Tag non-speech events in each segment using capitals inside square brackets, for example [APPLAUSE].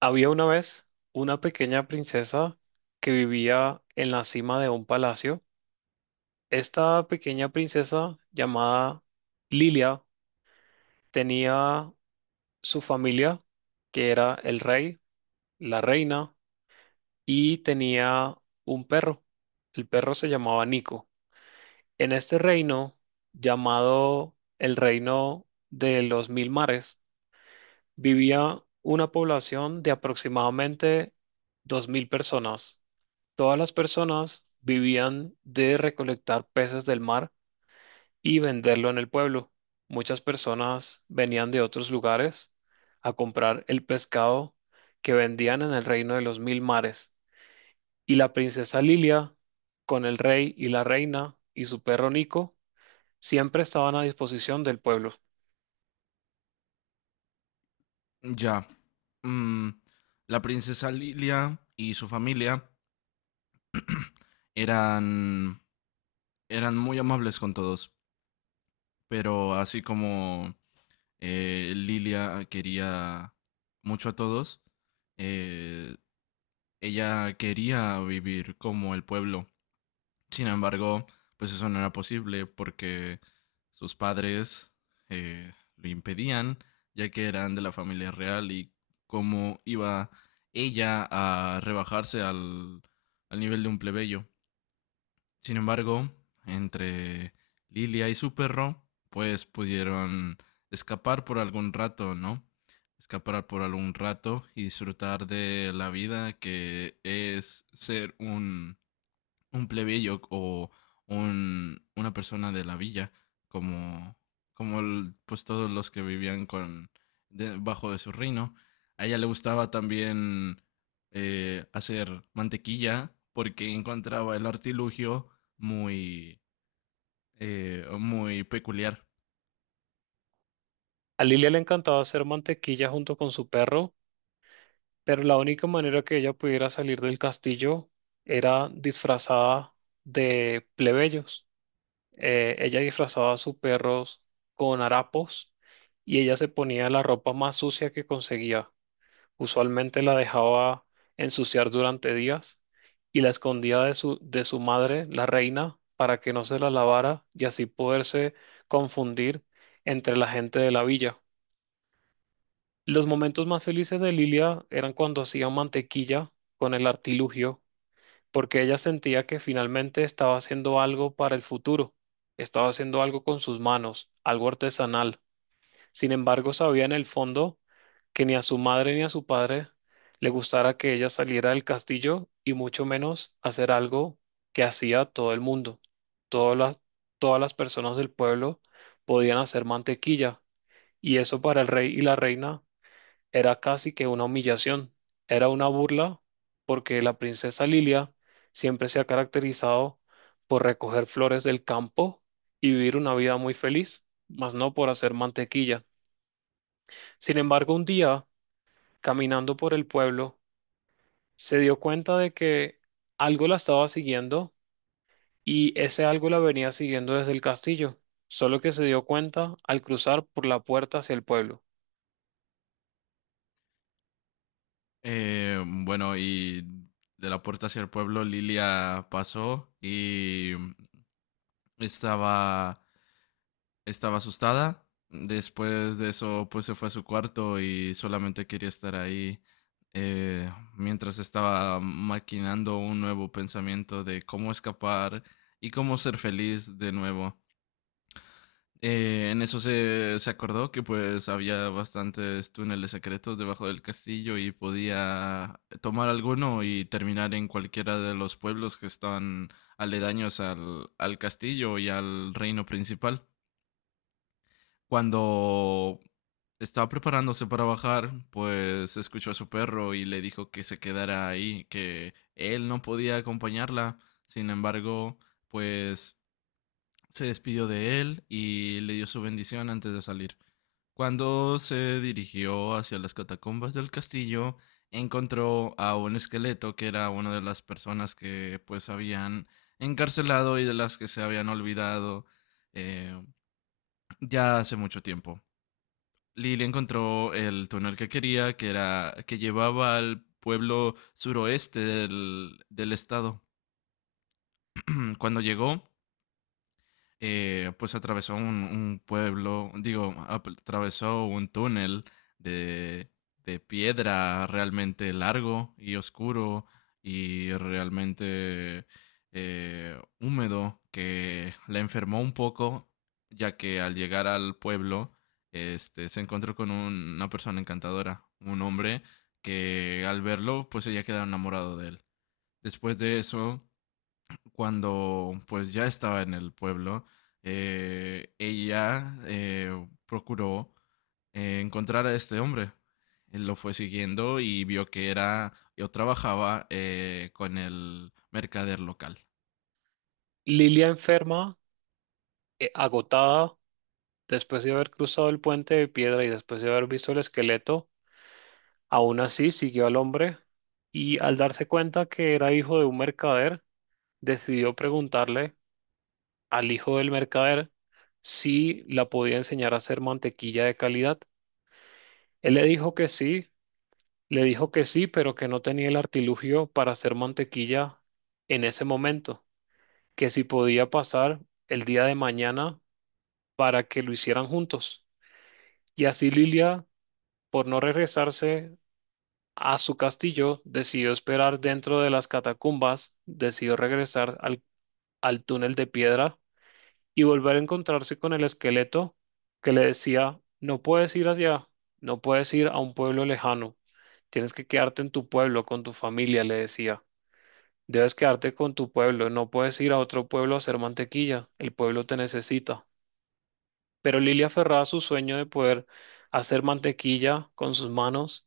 Había una vez una pequeña princesa que vivía en la cima de un palacio. Esta pequeña princesa llamada Lilia tenía su familia, que era el rey, la reina, y tenía un perro. El perro se llamaba Nico. En este reino, llamado el reino de los mil mares, vivía una población de aproximadamente 2000 personas. Todas las personas vivían de recolectar peces del mar y venderlo en el pueblo. Muchas personas venían de otros lugares a comprar el pescado que vendían en el reino de los mil mares. Y la princesa Lilia, con el rey y la reina y su perro Nico, siempre estaban a disposición del pueblo. Ya. Mm, la princesa Lilia y su familia eran, eran muy amables con todos, pero así como Lilia quería mucho a todos, eh, ella quería vivir como el pueblo. Sin embargo, pues eso no era posible porque sus padres lo impedían, ya que eran de la familia real y cómo iba ella a rebajarse al nivel de un plebeyo. Sin embargo, entre Lilia y su perro, pues pudieron escapar por algún rato, ¿no? Escapar por algún rato y disfrutar de la vida que es ser un plebeyo o una persona de la villa, como, como pues todos los que vivían con, de- bajo de su reino. A ella le gustaba también hacer mantequilla porque encontraba el artilugio muy, muy peculiar. A Lilia le encantaba hacer mantequilla junto con su perro, pero la única manera que ella pudiera salir del castillo era disfrazada de plebeyos. Ella disfrazaba a sus perros con harapos y ella se ponía la ropa más sucia que conseguía. Usualmente la dejaba ensuciar durante días y la escondía de su madre, la reina, para que no se la lavara y así poderse confundir entre la gente de la villa. Los momentos más felices de Lilia eran cuando hacía mantequilla con el artilugio, porque ella sentía que finalmente estaba haciendo algo para el futuro, estaba haciendo algo con sus manos, algo artesanal. Sin embargo, sabía en el fondo que ni a su madre ni a su padre le gustara que ella saliera del castillo, y mucho menos hacer algo que hacía todo el mundo. Todas las, todas las personas del pueblo podían hacer mantequilla, y eso para el rey y la reina era casi que una humillación, era una burla, porque la princesa Lilia siempre se ha caracterizado por recoger flores del campo y vivir una vida muy feliz, mas no por hacer mantequilla. Sin embargo, un día, caminando por el pueblo, se dio cuenta de que algo la estaba siguiendo, y ese algo la venía siguiendo desde el castillo, solo que se dio cuenta al cruzar por la puerta hacia el pueblo. Bueno, y de la puerta hacia el pueblo Lilia pasó y estaba estaba asustada. Después de eso, pues se fue a su cuarto y solamente quería estar ahí, eh, mientras estaba maquinando un nuevo pensamiento de cómo escapar y cómo ser feliz de nuevo. En eso se acordó que pues había bastantes túneles secretos debajo del castillo y podía tomar alguno y terminar en cualquiera de los pueblos que están aledaños al castillo y al reino principal. Cuando estaba preparándose para bajar, pues escuchó a su perro y le dijo que se quedara ahí, que él no podía acompañarla. Sin embargo, pues se despidió de él y le dio su bendición antes de salir. Cuando se dirigió hacia las catacumbas del castillo, encontró a un esqueleto que era una de las personas que pues habían encarcelado y de las que se habían olvidado, eh, ya hace mucho tiempo. Lily encontró el túnel que quería, que era que llevaba al pueblo suroeste del estado. Cuando llegó, pues atravesó un pueblo, digo, atravesó un túnel de, de piedra realmente largo y oscuro y realmente húmedo que la enfermó un poco, ya que al llegar al pueblo este, se encontró con una persona encantadora, un hombre que al verlo pues ella quedó enamorado de él. Después de eso, cuando pues ya estaba en el pueblo, ella procuró encontrar a este hombre. Él lo fue siguiendo y vio que era o trabajaba con el mercader local. Lilia enferma, agotada, después de haber cruzado el puente de piedra y después de haber visto el esqueleto, aún así siguió al hombre, y al darse cuenta que era hijo de un mercader, decidió preguntarle al hijo del mercader si la podía enseñar a hacer mantequilla de calidad. Él le dijo que sí, le dijo que sí, pero que no tenía el artilugio para hacer mantequilla en ese momento, que si podía pasar el día de mañana para que lo hicieran juntos. Y así Lilia, por no regresarse a su castillo, decidió esperar dentro de las catacumbas, decidió regresar al túnel de piedra y volver a encontrarse con el esqueleto, que le decía: no puedes ir allá, no puedes ir a un pueblo lejano, tienes que quedarte en tu pueblo, con tu familia, le decía. Debes quedarte con tu pueblo, no puedes ir a otro pueblo a hacer mantequilla, el pueblo te necesita. Pero Lilia, aferrada a su sueño de poder hacer mantequilla con sus manos,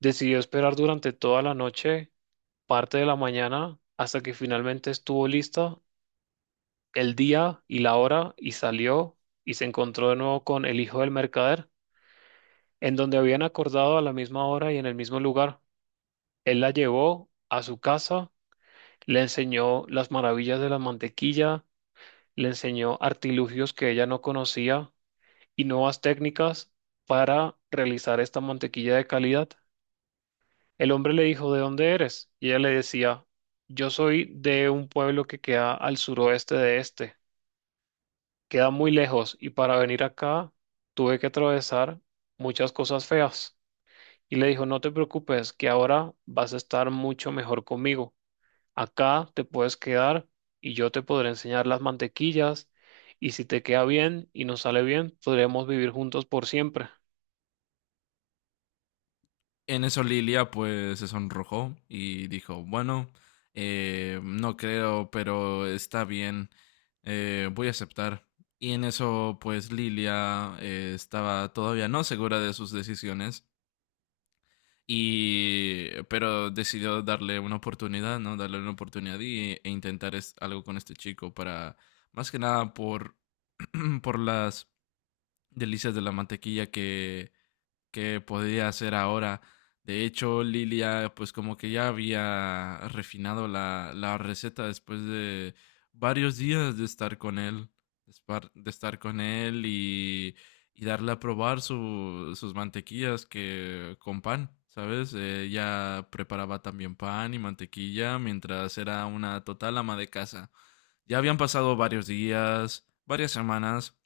decidió esperar durante toda la noche, parte de la mañana, hasta que finalmente estuvo lista el día y la hora, y salió y se encontró de nuevo con el hijo del mercader, en donde habían acordado, a la misma hora y en el mismo lugar. Él la llevó a su casa, le enseñó las maravillas de la mantequilla, le enseñó artilugios que ella no conocía y nuevas técnicas para realizar esta mantequilla de calidad. El hombre le dijo: ¿de dónde eres? Y ella le decía: yo soy de un pueblo que queda al suroeste de este, queda muy lejos y para venir acá tuve que atravesar muchas cosas feas. Y le dijo: no te preocupes, que ahora vas a estar mucho mejor conmigo. Acá te puedes quedar y yo te podré enseñar las mantequillas, y si te queda bien y nos sale bien, podremos vivir juntos por siempre. En eso Lilia pues se sonrojó y dijo, bueno, no creo, pero está bien, voy a aceptar. Y en eso pues Lilia estaba todavía no segura de sus decisiones. Y, pero decidió darle una oportunidad, ¿no? Darle una oportunidad y, e intentar algo con este chico para, más que nada por, [CLEARS THROAT] por las delicias de la mantequilla que podía hacer ahora. De hecho, Lilia, pues como que ya había refinado la receta después de varios días de estar con él, de de estar con él y darle a probar sus mantequillas que con pan, ¿sabes? Ella preparaba también pan y mantequilla mientras era una total ama de casa. Ya habían pasado varios días, varias semanas,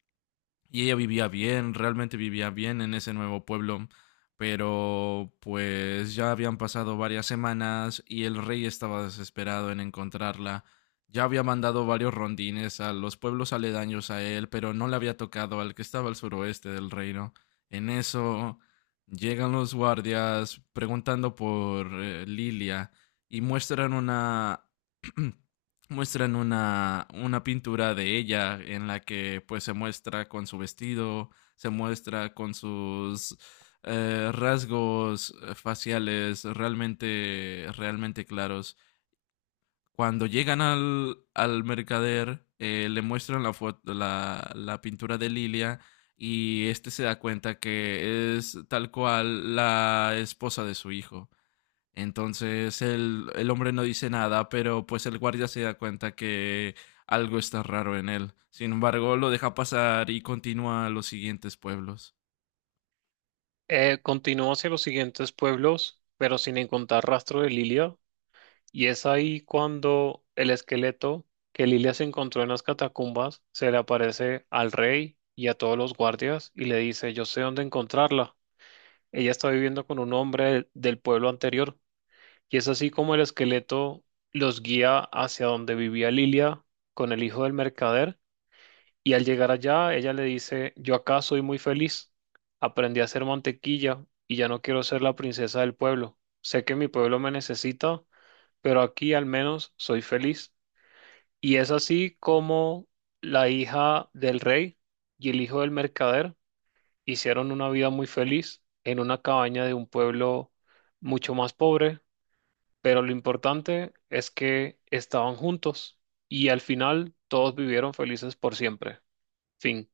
y ella vivía bien, realmente vivía bien en ese nuevo pueblo, pero pues ya habían pasado varias semanas y el rey estaba desesperado en encontrarla. Ya había mandado varios rondines a los pueblos aledaños a él, pero no le había tocado al que estaba al suroeste del reino. En eso llegan los guardias preguntando por Lilia y muestran una [CLEARS THROAT] muestran una pintura de ella en la que pues se muestra con su vestido, se muestra con sus rasgos faciales realmente claros. Cuando llegan al mercader, le muestran foto, la pintura de Lilia y este se da cuenta que es tal cual la esposa de su hijo. Entonces el hombre no dice nada, pero pues el guardia se da cuenta que algo está raro en él. Sin embargo, lo deja pasar y continúa a los siguientes pueblos. Continuó hacia los siguientes pueblos, pero sin encontrar rastro de Lilia. Y es ahí cuando el esqueleto que Lilia se encontró en las catacumbas se le aparece al rey y a todos los guardias y le dice: yo sé dónde encontrarla. Ella está viviendo con un hombre del pueblo anterior. Y es así como el esqueleto los guía hacia donde vivía Lilia con el hijo del mercader. Y al llegar allá, ella le dice: yo acá soy muy feliz. Aprendí a hacer mantequilla y ya no quiero ser la princesa del pueblo. Sé que mi pueblo me necesita, pero aquí al menos soy feliz. Y es así como la hija del rey y el hijo del mercader hicieron una vida muy feliz en una cabaña de un pueblo mucho más pobre, pero lo importante es que estaban juntos, y al final todos vivieron felices por siempre. Fin.